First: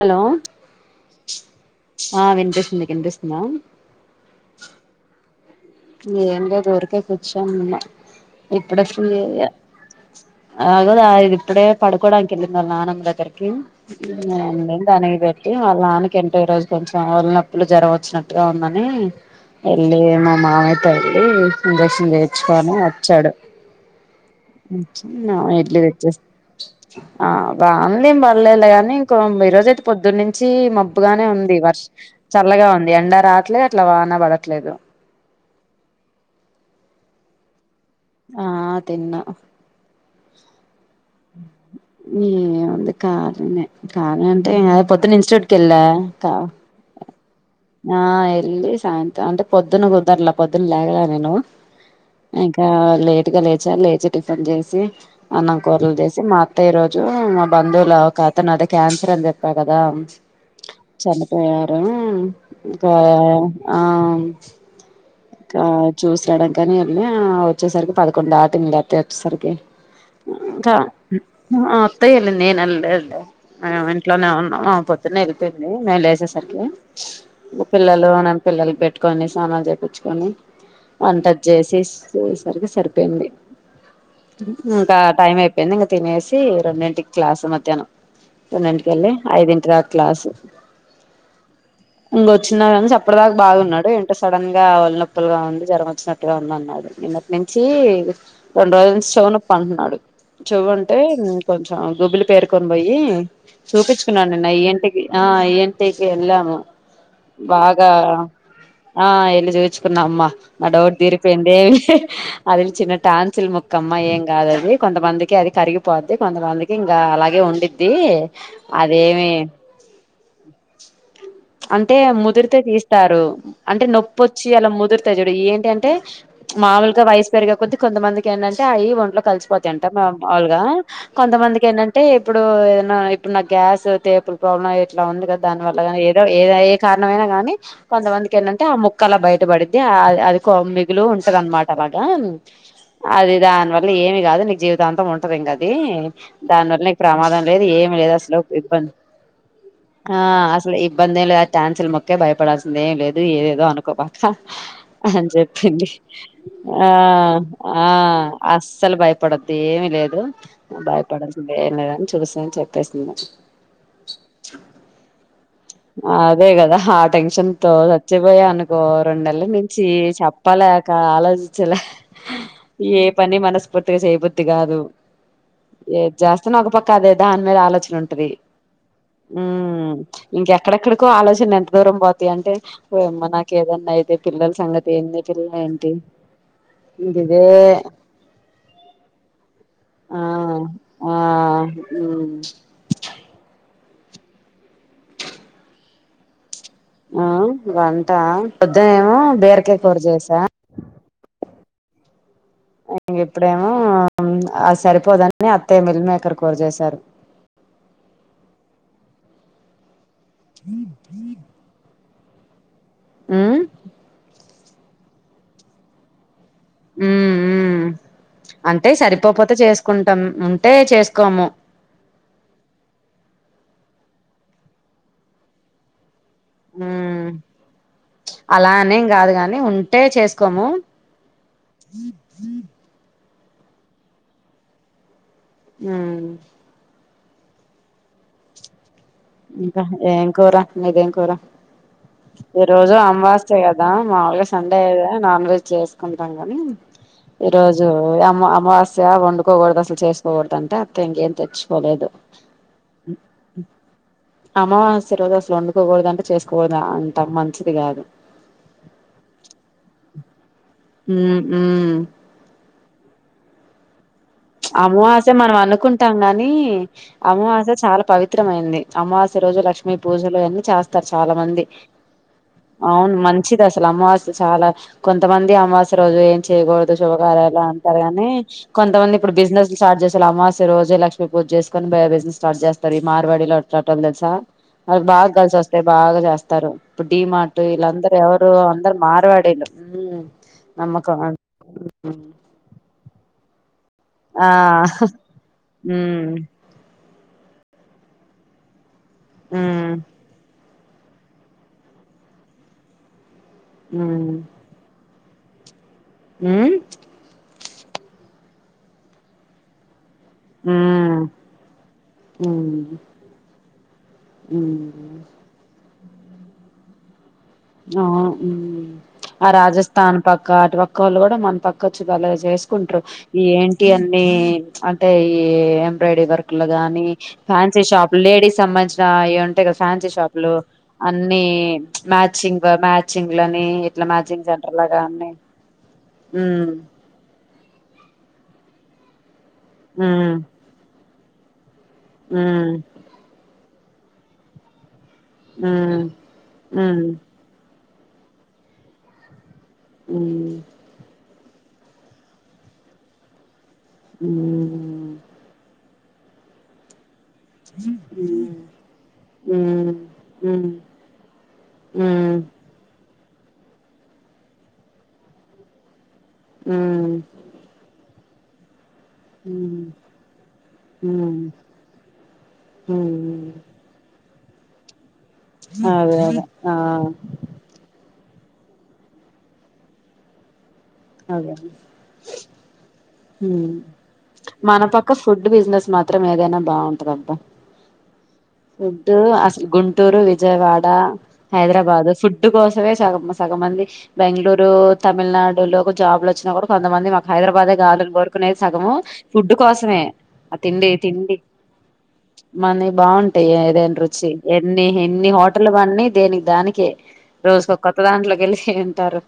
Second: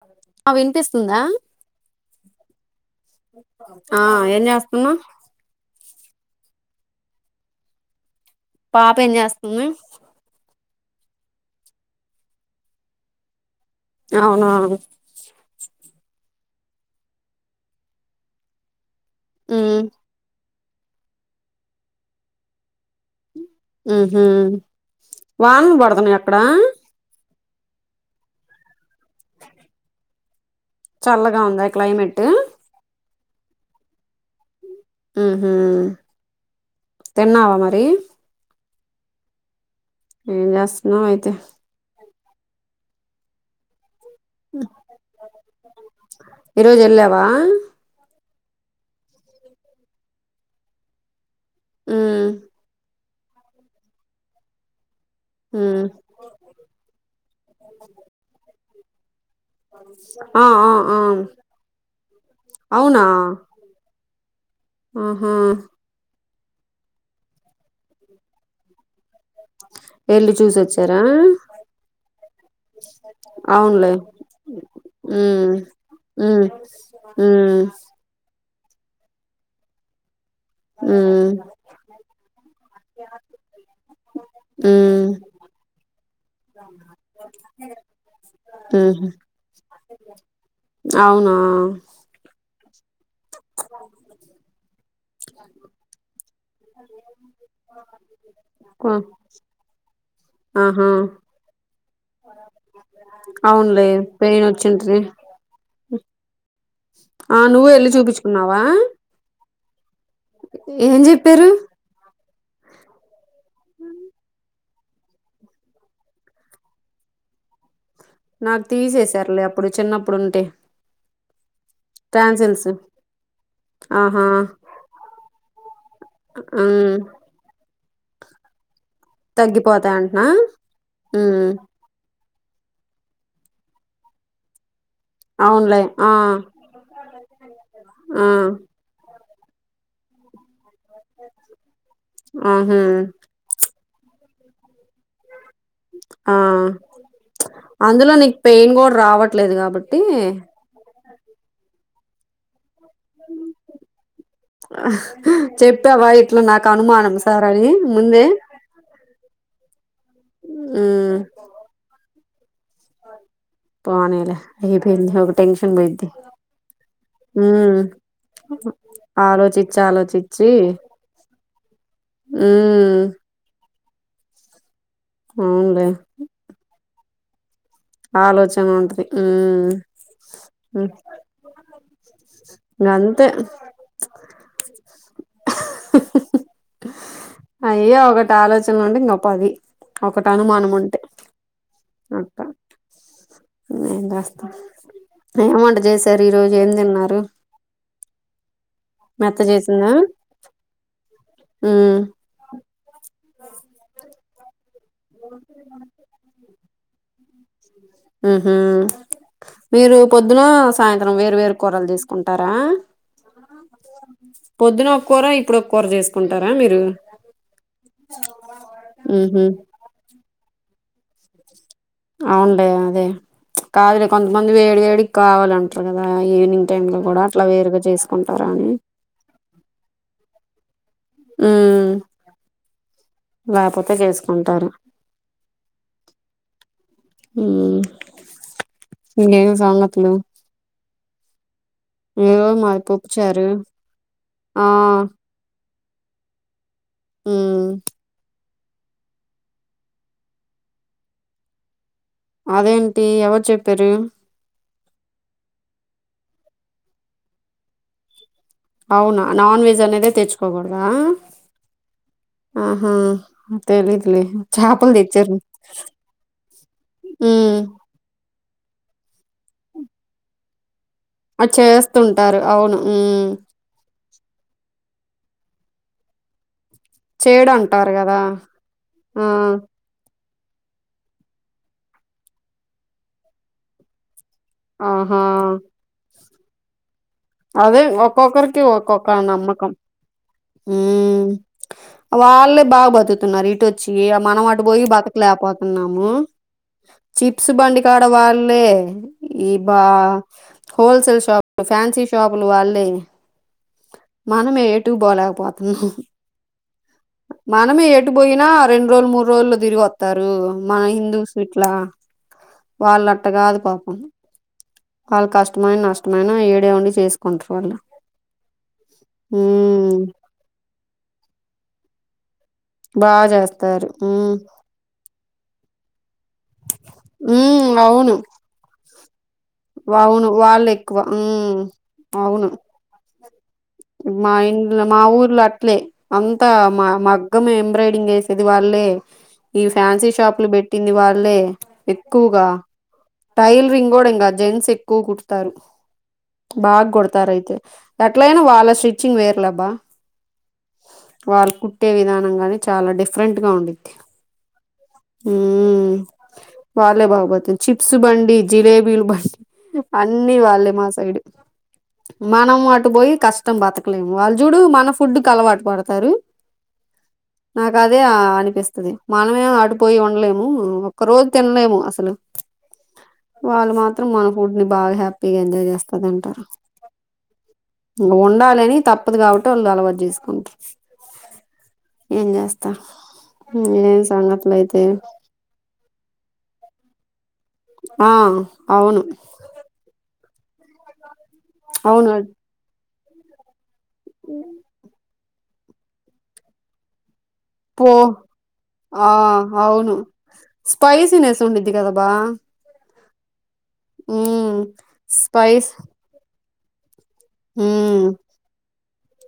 Hello ఆ వినిపిస్తుందా ఆ వినిపిస్తుంది నీకు వినిపిస్తుందా ఆ ఏం చేస్తన్నావ్ ఏం లే దోరికే కూర్చోనున్న ఇప్పుడ పాప ఫ్రీ ఏం అయ్యా చేస్తుంది అగదు ఇది ఇప్పుడే పడుకోవడానికి వెళ్ళిన వాళ్ళు నానమ్ దగ్గరికి అవునా దానికి ఇది వాళ్ళ ఆనకు ఎంటో ఈ రోజు కొంచెం వలినొప్పులు జరగవొచ్చినట్టుగా ఉందని ఉమ్ వెళ్ళి మా మామయతో వెళ్ళలి ఇంజక్షన్ చేర్చుకని వచ్చాడు ఉహు వు వానలు ఎట్లి వచ్చే పడుతున్నాయి అక్కడ ఆ బాగుందిం బడలేలా గానీ ఇంకో ఈ రోజయితే పొద్దున్న నుంచి మంచి మబ్బుగానే చల్లగా ఉంది ఉందా వర్ష క్లైమేట్ చల్లగా ఉంది ఎండా రావట్లేదు అట్లా వాన పడట్లేదు తన్నావా మరి ఆ తిన్న ఏ జాస్త నయితే న వంది కాారున్న కానీ అంటే అద పొత్తున ఇన్స్టిట్యూట్ కళ్ ఈరోజు వెళ్ళావా ఆ వెళ్ళి సాయంతం అంటే పొద్దున్న కుదట్లా పొద్దున్న లేగల నేను ఉమ్ ఇంకా లేట్గా లేచా లేచి టిఫిన్ చేసి అన్నం ఉమ్ కూరలు చేసి మా అత్త్య రోజు మా బంధువుల అతను అదే క్యాన్సర్ అని చెప్ప ప్ప కదా ఆ ఆ ఆ చన్నపోయయారు కా అవునా ఆ ఆహా చ చూసరాడం కానీ వెళ్ళ వచ్చేసరికి పదకొండు ఆటిద అత వచ్చేసరికి వెళ్ళి కా చూసొచ్చారా అత్తలి నేనల అవునులే వెంట్లోనేన్నపో అనే ఉమ్ వెళపోయింది మే ఉమ్ వేసేసరికి ఉమ్ పిల్లలు నన్న పిల్లలు పెట్టుకొని సానాలు చేయిించుకొని ఉమ్ వంటది చేసి చేసేసరికి సరిపోయింది ఇంకా ఉమ్ టైం అయిపోయింది ఇంక తినేసి రెంెంటంటికి క్లాస్ మధ్యాహ్నం రెండెంటికిల్ ఉహు ఐదు ఇంటి రా క్లాసు అవునా ఇంకొచ్చిన కానీ చెప్పడదాకా బాగున్నాడు ఏంటో సడన్ గా వాళ్ళన ప్పలుగా ఉంది జరగ వచ్చినట్టుగా ఉంది అన్నాడు ఇన్నటి నుంచి రెండు ఆ రోజుల నుంచి చవునొప్పి అంటున్నాడు చూవు ఆహా అంటే కొంచెం గుబ్బిలి పేరుకొని పోయి అవునులే చూపించుకున్నాను పెయిన్ నిన్నయ వచ్చింటది ఇంటికి ఆ ఏన్ంటైకి ఎలాము ఆ నువ్వు వెళ్ళలి చూపించుకున్నావా ఆ ఎల్ళ చూించుకున్నా అమ్మా నా డౌట్ ఏం చెప్పారు తీిరిపోయిందేమ అది చిన్న టాన్సుల్ ముక్కమ్మ ఏం కాదుది కొంతమందికి అది కరిగిపోద్ది కొంతమందికి ఇంకా అలాగే ఉండిది ది నాకు అదేమి తీసేసారులే అప్పుడు చిన్నప్పుడు ఉంటే అంటే ముదిరితే టాన్సిల్స్ తీస్తారు అంటే ఆహా నొప్పిొచ్చి అలా ముదిరుతేా చూడు ఏంటింటే మాములుగా వయసు పెరిగ కొద్ది కొంతమందికి ఏంటంటే అవి ఒంట్లో కలిసిపోతంట తగ్గిపోతా మా అంటనా మాములుగా ఉమ్, కొంతమందికి ఇక ఏంటంటే ఇప్పుడు ఏదనా ఇప్పుడు నా గ్యాస్ తేపుల ప్రాబ్లమ్ం ఇట్లా ఉంది కదా దాని వల్ల అవునులే ఆ ఏద ఏ కారణమైనా గాని కొంతమందికి ఏంటంటే ఆ ముక్కలా బయట పడిద్ది ఆ అది లు ఉంటది అన్నమాట అలాగా ఆహా అది దాని వల్ల ఏమి కాదు నీకు జీవితాంతం ఉంటదింకాదు ఆ దానివల్ల నీకు ప్రమాదం లేదు ఏమి అందులో లేదు నీకు అసలు పెయిన్ ఇబ్బంది కూడా రావట్లేదు కాబట్టి ఆ అసలు బబందే ఆ టాన్సిొే భయపడడా ఏం లేదు ఏదేదో అనుకోపాక్క అని చెప్పింది చెప్పావా ఇట్లా నాకు ఆ అనుమానం సార్ అని ఆ ముందే అస్సలు భయపడదు ఏమి లేదు ఉమ్, భయపడాల్సింది ఏం లేదని చూస్తాని చెప్పేసింది పోనిలే అయిపోఇంది ఒక టెన్స్ అదే గదా ఆ టెన్షన్ తో సచ్చిపోయా అనుకో రెండు నెల్ల ఆలోచించి నుంచి ఆలోచించి చెప్పాల ఆలోచించలే ఏ ఉమ్ పని మనసు ఫూర్తిగా చేయబద్ది కాదు అవునులే ఏ జాస్తన్నా ఒక పక్క అదే దాని మీద ఆలోచ ఉంటది ఆలోచన ఉంటది ఉమ్ ఉమ్ ఇంకెక్కడెక్కడికో ఆలోచనలు ఎంత దూరం పోతాయి అంటే ఓ గంతే యమ్మ నాకు ఏదన్నా అయితే పిల్లల సంగతి ఏ పిల్ల ఏంటి ఇదిదే అయ్యో ఒకటాలోచనలు ఉంటే ఇంకో పది ఆ ఒకటనుమానముంటె ఆ ఉమ్ అక్క ఏం జేస్తాం ఏం వంట జేశారీరోజు ఎ ఆ వంటా పొద్దునేమో మెత్త బీరకాయ కూర చేసా ఊ ఇప్పుడేమో అద్ సరిపోదని అత్తయ్య మిల్ మేకర్ కూర చేసారు. ఉహూ మీరు పొద్దునా సాయంత్రం వేరు వేరు కూరలు జేసు కుంటారా. ఉమ్ పొద్దున్నొక్కూరా ఇప్పుడొక్కూర జేసుకుం ఉ ఊ అంటే ఉహు సరిపోపోతే చేసుకుంటం ఉం టే చేసుకోము. అవున్లే అదే కాదులే కొంతమంది వేడి వేడిక్కావలంట్రు గదా. హు చేసుకుంటారా అని అలా అనేం గాదు గాని ఉంటే చేసుకోమూ. లాపోతే జేసుకుంటాను. ఊ ఊ ఇంకా ఏం కూర మీదేం కూర. ఏదో ఈ మాది రోజు పప్పుచారు అమవాస్య గదా మాములుగా ఆ సండే నాన్ వెజ్ చేసుకుంటాం గనీ ఉమ్ ఈరోజు అమ్మ్ అ మవాస్య వొండుకోకూడదు అసలు చేసుకోవొద్ధంటే అత్త ఇంకేం తెచ్చుకోలేదు. అదేంటి ఎవరు చెప్పారూ. అమావాస్య రోజు అసలు వొండుకోకూడదు అంట చేసుకోకూడదు అంట మంచిది గాదు. అవున నాన్ వెజ్ అనేదే తెచ్చుకోకూడదా. ఉమ్ ఉమ్ ఆహా తెలీదులే చేపలు అమవాస్య తెచ్చారు మనం అనుకుంటాం గానీ ఉమ్ అమవాస్య చాల పవిత్రమైంది. అమావాస్య రోజు లక్ష్మీ పూజలు అయన్ని ఛాస్ తరు చాలా అది మంది చేస్తుంటారు అవును ఉమ్ మంచిదసలు అమవాస్య చాలా కొంతమంది అమవాస్య రోజు ఏం చేయకూడదు చేడు శుభకార్యాలు అంటారు అంటరు కదా గనీ కొంతమంది ఆ ఇప్పుడు బిజినెస్లు స్టార్ట్ జేస్ అసలమవాస్య రోజే లక్ష్మి పూజ్జేసుకొని బిజినెస్ స్టార్ చేస్తారు ఈ మార్వాడిలు అట్లాటోళ్లు తెలుసా వాళ్లకూ ఆహా బాగ కలిసొస్తాయి బాగా జేస్తారు. ఇప్పుడు డిమార్టు అదే ఈళ్ళందరు ఎవరు ఒక్కొక్కరికి అందరు మార్వడీలు ఊ వాళ్ళే బాగా బతుకుతున్నారు. వచ్చి మనం ఆ అటు బోయి బతుకలే పోతున్నామూ. ఉమ్ చిప్స్ బండికాడ వాళ్ళే ఈ బా ఉమ్ హోల్సేల్ షాపులు ఫ్యాన్సీ షాపులు వాళ్ళే ఉమ్ మనమే ఎటూ బోలా. పోతున్నాం. ఉమ్ మనమే ఎటు బోయినా రెండ్రోలు మూడ్రోల్లో దిరిగి ఒ తారు. మన ఉమ్ హిందూస్ ఇట్లా ఉమ్ వాళ్ళట్ట గాదు పాపం. ఉమ్ ఆళ్ళు కష్టమైన నష్టమైనా ఈడే ఉండి చేసు ఆ ఊ ఆ ఉమ్ రాజస్థాన్ పక్క అటు పక్కోళ్ళు గూడ మన పక్కొచ్చి భలే జేసుకుంట్రు బా ఈ యేంటి చేస్తారు అన్నీ మ్మ్ అంటే ఈ బ్రయిడరీ వర్క్లుగానీ మ్మ్ ఫ్యాన్సీ షాప్ అవును లేడీస్ సంబందించినా ఏ ఉంటైగ ఫ్యాన్సీ అవును షాప్ లూ వాళ్ళు ఎక్కువ అన్నీ మ్మ్ అవును మ్యాచింగ మ్యాచింగ్ ఇట్లా మా మ్యాచింగ్ ఇం సెంటర్ లాగా మా అన్ని ఊర్లో అట్లే అంతా మ్మ్ మా మగ్గమే ఎం బ్రయిడింగ్ ఏసేది వాళ్లే, ఈ ఫాన్సీ మ్మ్ షాప్ లు బెట్టింది వాళ్ళే, ఎక్కువుగా టైల్ రింగ్ గూడ ఇంగా జెంట్స్ ఎక్కువ కుడుతారు మ్మ్ మ్మ్ బాగ్గుడతారయితే. ఎట్లయినా వాళ్ళ స్టిచ్చింగ్ వేర్లేబ్బా. [unintelligible] వాళ్ళు కుట్టే విధానం గానీ చాలా డిఫరెంట్ గా ఉండిది. అ వాలే బాబతే చిప్స్ బండి జిలేబీలు బండి మ్మ్ మ్మ్ అన్ని మ్మ్ వాళ్ళే మ్మ్ మా సైడ్ మనం అటు పోయి కష్టం బతకలేము వాళ్ళు చూడు మన ఫుడ్ అలవాటు పడతారు నాకు అదే అనిపిస్తుది మానమే మ్మ్ ఆడిపోయి ఉండలేము ఒక్క రోజు మ్మ్ మ్మ్ తినలేము అసలు మ్మ్ వా మాత్ర మనఫడు ని బాగ హ ఎంజాయ్ అదే చేస్తాదిట అదే ఆ ఉండాలిని తప్పదు కాబట్టి వాళ్ళు అలవాటు చేసుకుంటారు అదే ఏం చేస్తా ఏం సంగతులు అయితే మన పక్క ఫుడ్ బిజినెస్ మాత్రం ఏదైనా బాగుంటదబ్బా ఆ అవును ఫడ్ అస గుంటూరు విజయవాడ హైదరాబాద్ అవును ఫుడ్ కోసమే సగ మంది బెంగళూరు తమిళనాడు లో జాబ్లు వచ్చినా కూడా కొంతమంది హైదరాబాదే పో గాలని కోరుకునేది సగము ఆ ఫుడ్ అవును కోసమే ఆ తిండి తిండి స్పైసీనెస్ ఉండిద్ది కదా బా మన బాగుంటాయి ఏదైనా రుచి మ్మ్ ఎన్ని ఎన్ని హోటల్ స్పైస్ [unintelligible] దేనికి దానికే రోజుకు కొత్త మ్మ్ దాంట్లోకి వెళ్ళి ఉంటారు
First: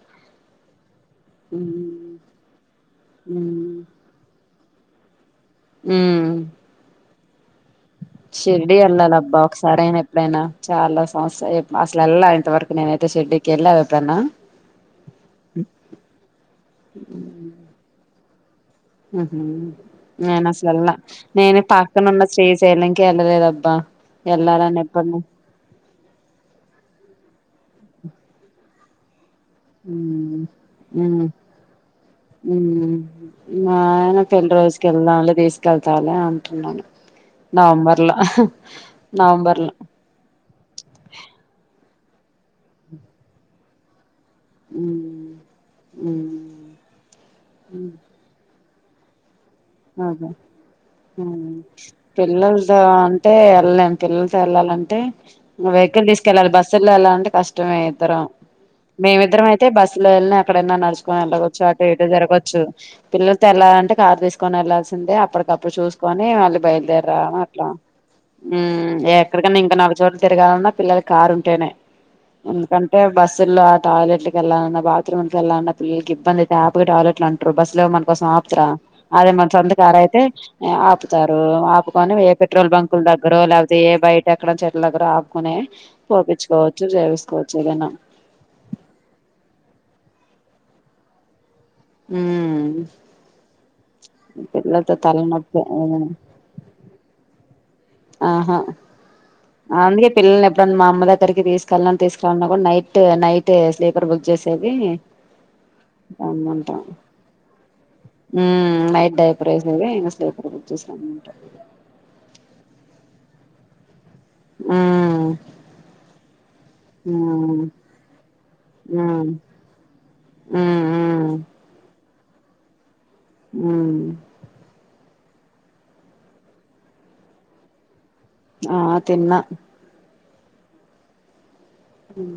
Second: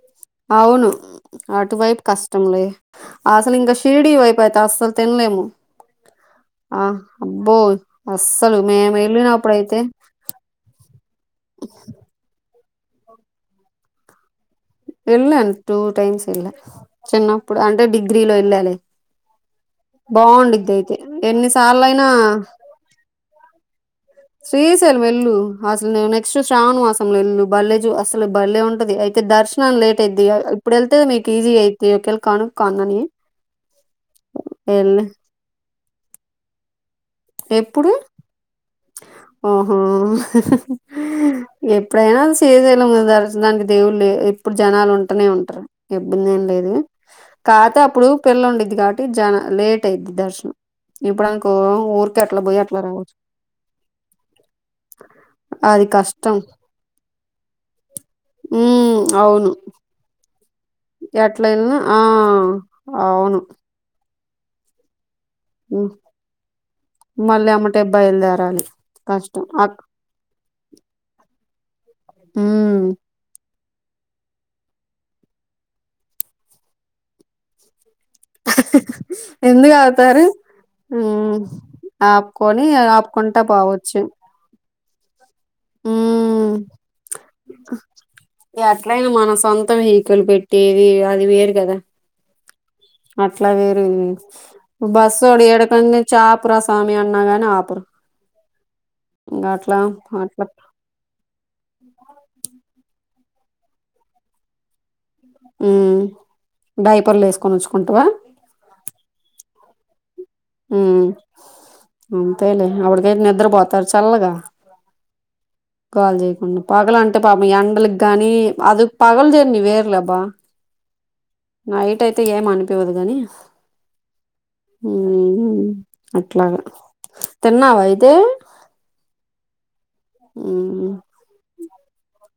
అవును అటువైపు కష్టంలే అసలు హ్మ్ ఇంకా షిర్డి వైపు అయితే అసలు తినలేము ఉమ్ ఆ అబ్బో అస్సలు షిరిడి మేము వెళ్ళాలి అబ్బా వెళ్ళినప్పుడైతే ఒకసారి అయినా ఎప్పుడైనా చాలా సంవత్సరాల అసలు వెళ్ళాల ఇంతవరకు నేను అయితే షిర్డీ కి వెల్లి [unintelligible] వెళ్ళం టూ టైమ్స్ వెళ్ళ చిన్నప్పుడు అంటే డిగ్రీలో వెళ్ళాలి హ నేను బాగుండిద్ది అసలులా అయితే నేను ఎన్నిసార్లు పక్కన అయినా ఉన్న శ్రీశైలం కే వెల్లాలేధ్ అబ్బా శ్రీశైలం వెల్లు అసలు నెక్స్ట్ శ్రావణ్వాసం వెల్లు బల్లేె అసలు బల్లేె ఉంటది అ అయితే దర్శనం లేట్ అయిది ఉమ్ ఇప్పుడు వెళ్తే ఉమ్ మీకు ఈజీ అయిది ఒకేళ ఉమ్ కనునని మా ఆయన పెళ్లి రోజుక వెళ్దాంలే తీసుకెళ్తాలి అంటున్నాను ఎప్పుడు నవంబర్లా నవంబర్లా ఓహో! ఎప్పుడైనా శ్రీశైలం కి దర్శనానికి [unintelligible] ఇప్పుడు జనాలు ఉంటేనే ఉమ్ ఉంటారు ఇబ్బంది ఉమ్ ఏం లేదు కాతే ఉమ్ అప్పుడు పిల్లండి కాబట్టి జాల లేట్ అయింది అదే దర్శనం ఇప్పుడుకో ఊరు పిల్లలతో అంటే వెళ్ళలేము పిల్లలతో వెళ్లాలంటే ఇంకా అది వెహికల్ కష్టం. తీసుకెళ్ళాలి బస్సుల్లో ఎలా అంటే కష్టమే ఇద్దరం హ్మ్. మేమిద్దరం అవును. అయితే బస్ లో వెళ్ళిన ఎక్కడైనా నడుచొని ఎట్లా వెళ్ళవచ్చు ఎళ్ళినా అటు ఆ! ఇటు జరగొచ్చు అవును. పిల్లతో వెళ్ళాలంటే కారు తీసుకొని వెళ్లాల్సిందే అప్పటికప్పుడు హ్మ్. చూసుకొని వాళ్ళీ బయలుదేర మళ్ళీ అట్లా ఎమ్మటే ఊ బయలుదేరాలి. కష్టం. ఎక్కడికన్నా ఇంకా అక్ నల్ చోట తిరగాలన్నా పిల్లలు కారు ఉంటేనే హ్మ్. ఎందుకంటే బస్సుల్లో టాయిలెట్ల వెళ్లన్నా బాత్రూమ్ వెళ్లన్నా పిల్లకి ఇబ్బందియితేపగా టాయిలెట్లు అంటారు బస్సులోకి పసం ఆపుతుర అదే మన ఎందుకు సొంతకారు అయితే ఆగుతారు? హ్మ్. ఆపుతారు ఆపుకొని ఏ పెట్రోల్ బంకుల దగ్గర ఆపుకుంటా లేకపోతే ఏ పోవచ్చు. బయట ఎక్కడ చెట్ల దగ్గర ఆపుకునే హ్మ్ పోపించుకోవచ్చు చేవిసుకోవచ్చు ఏదైనా అట్ల అయినా మన సొంత వెహకులు పెట్టేది అది వేరు కదా ఉ అట్లా వేరు పిల్లలతో బస్ ఊడి తలనొప్పి ఎడక చ ఆపురా సామి అన్నగానే ఆపర ఆహా అందుకే అట్లా పిల్లల్ని ఎప్పుడు మా అమ్మ దగ్గరికి తీసుకెళ్ని తీసుకు న్నా కూడా నైట్ నైట్ స్లీపర్ బుక్ చేసేది హ్మ్ ఉమ్ డైపర్లు వేసుకొని వచ్చుకుంటావా [unintelligible] ప్రైస్ మ్మ్ అంతేలే ఆవిడా నిద్ర పోతు చల్లగా ఆ కాలు చేయకుండా పగలు అంటే పాపం ఎండలకి గానీ అది పగలు జర్నీ వేరులే అబ్బా మ్మ్ హ్హ్ నైట్ అయితే ఏం అనిపివదు మ్మ్ మ్మ్ హ్హ్ అట్లాగ తిన్నావా అయితే ఆ తిన్న మ్మ్ హ్హ్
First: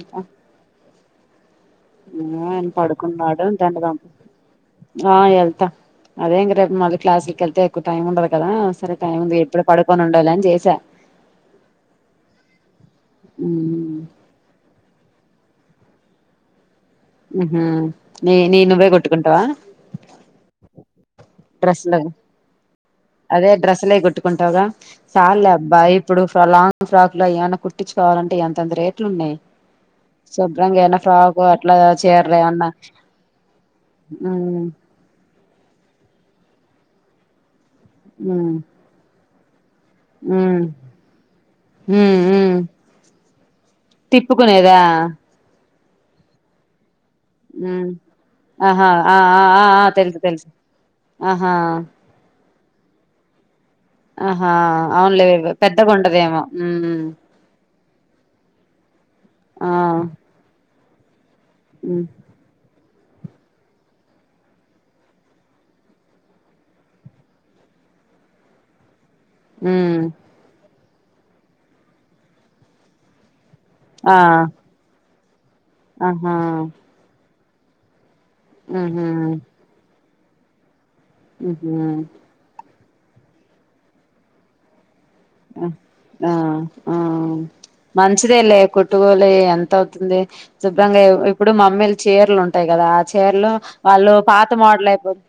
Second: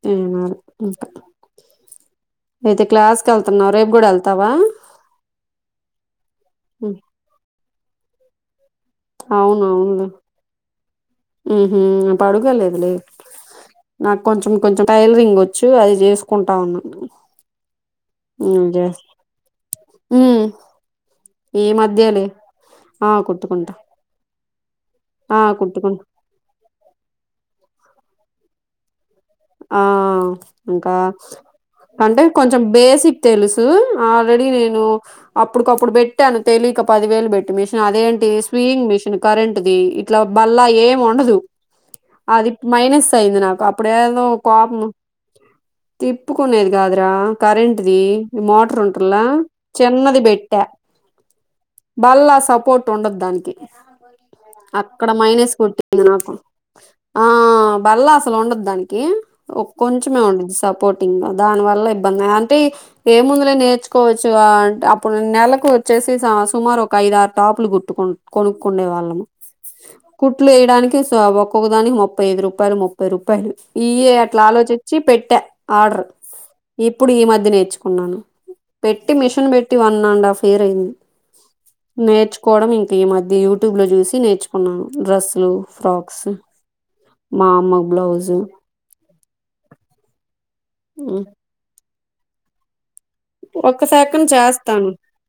తినాలి ఇంకా ఆ ఆయన అయితే క్లాస్కి పడుకున్నాడు వెళ్తున్నావు రేపు కూడా వెళ్తావా ఆ వెళ్తా అదే ఇంగ రేపు మల్లి క్లాసులకి వెళ్తే ఎక్కువ టైం ఉండదు కదా సరే టైం ఉంది ఇప్పుడే పడుకోని ఉండదులే అని చేసా మ్మ్ హ్ పడుకో లేదులే నాకు కొంచెం టైలరింగ్ వచ్చు టైలరింగ్ చేసుకుంటా ఉన్నా మ్మ్ నీయి నువ్వే చేస్- కుట్టుకుంటావా ఉమ్, ఈ డ్రెస్సులు మద్యే లే అదే డ్రెస్సులు కుట్టుకుంటావుగా సాలు ఆ లే అబ్బా కుట్టుకుంటా ఇప్పుడు లాంగ్ ఫ్రాక్ లో అయన్న కుట్టించుకోవాలంటే ఎంతేత రేట్లున్నాయి ఆ ఇంకా అట్లా అంటే చీరలు కొంచెం ఏమన్నా బేసిక్ తెలుసు ఆల్రెడీ నేను ఉమ్ నేను అప్పుటికప్పుడు పెట్టాను తెలిక పదివేలు పెట్టి మిషన్ అదేంటి ఉమ్ స్వియింగ్ మిషన్ కరెంట్ ది ఇట్లా బల్ల ఉమ్ ఏం ఉండదు ఉమ్ అది మైనస్ అయింది నాకు అప్పుడు కుట్టుకునేదా కుట్టుకునేది కాదు ఉమ్ కరెంట్ది మోటర్ ఆహా ఆ ఉంట్రలా ఆ ఆ చిన్నది తెలుసు తెలుసు పెట్ట ఆహా కుట్టు ఉండదు దానికి ఆహా అక్కడ అవునులే మైనస్ పెద్దగా కొట్టింది నాకు ఉండదేమో ఉమ్ ఆ బళ్లా అసలు ఉండదు దానికి ఆ కొంచమే ఉంటది సపోర్టింగ్ గా దాని వల్ల ఉమ్ ఇబ్బంది అంటే ఏ ముందిలే నేర్చుకోవచ్చు అప్పుడు నెలకు వచ్చేసి సుమారు ఒక ఐదు ఆరు టాపులు కుట్టు కునే వాళ్ళము ఉమ్ కుట్లు వేయడానికి ఒక్కొక్కదానికి ముప్పై ఐదు రూపాయలు ముప్పై రూపాయలు ఈయ ఆ అట్లా ఆలోచించి పెట్టా ఆర్డర్ ఆహా ఇప్పుడు ఈ మధ్య నేర్చుకున్నాను ఉహు పెట్టి మిషన్ పెట్టి వన్ అండ్ హాఫ్ ఇయర్ అయింది ఉహు నేర్చుకోవడం ఈ మధ్య యూట్యూబ్ లో చూసి నేర్చుకున్నాను డ్రెస్సులు ఫ్రాక్స్ ఆ ఆ మా అమ్మ బ్లౌజు మంచిదేలే కుట్టు కుట్టుకూలి ఎంత అవుతుంది శుభ్రంగా ఇప్పుడు మమ్మీలు చీరలు ఉంటాయి కదా చీరలు ఒక వాళ్ళు సెకండ్ పాత మోడల్ చేస్తాను అయిపోతు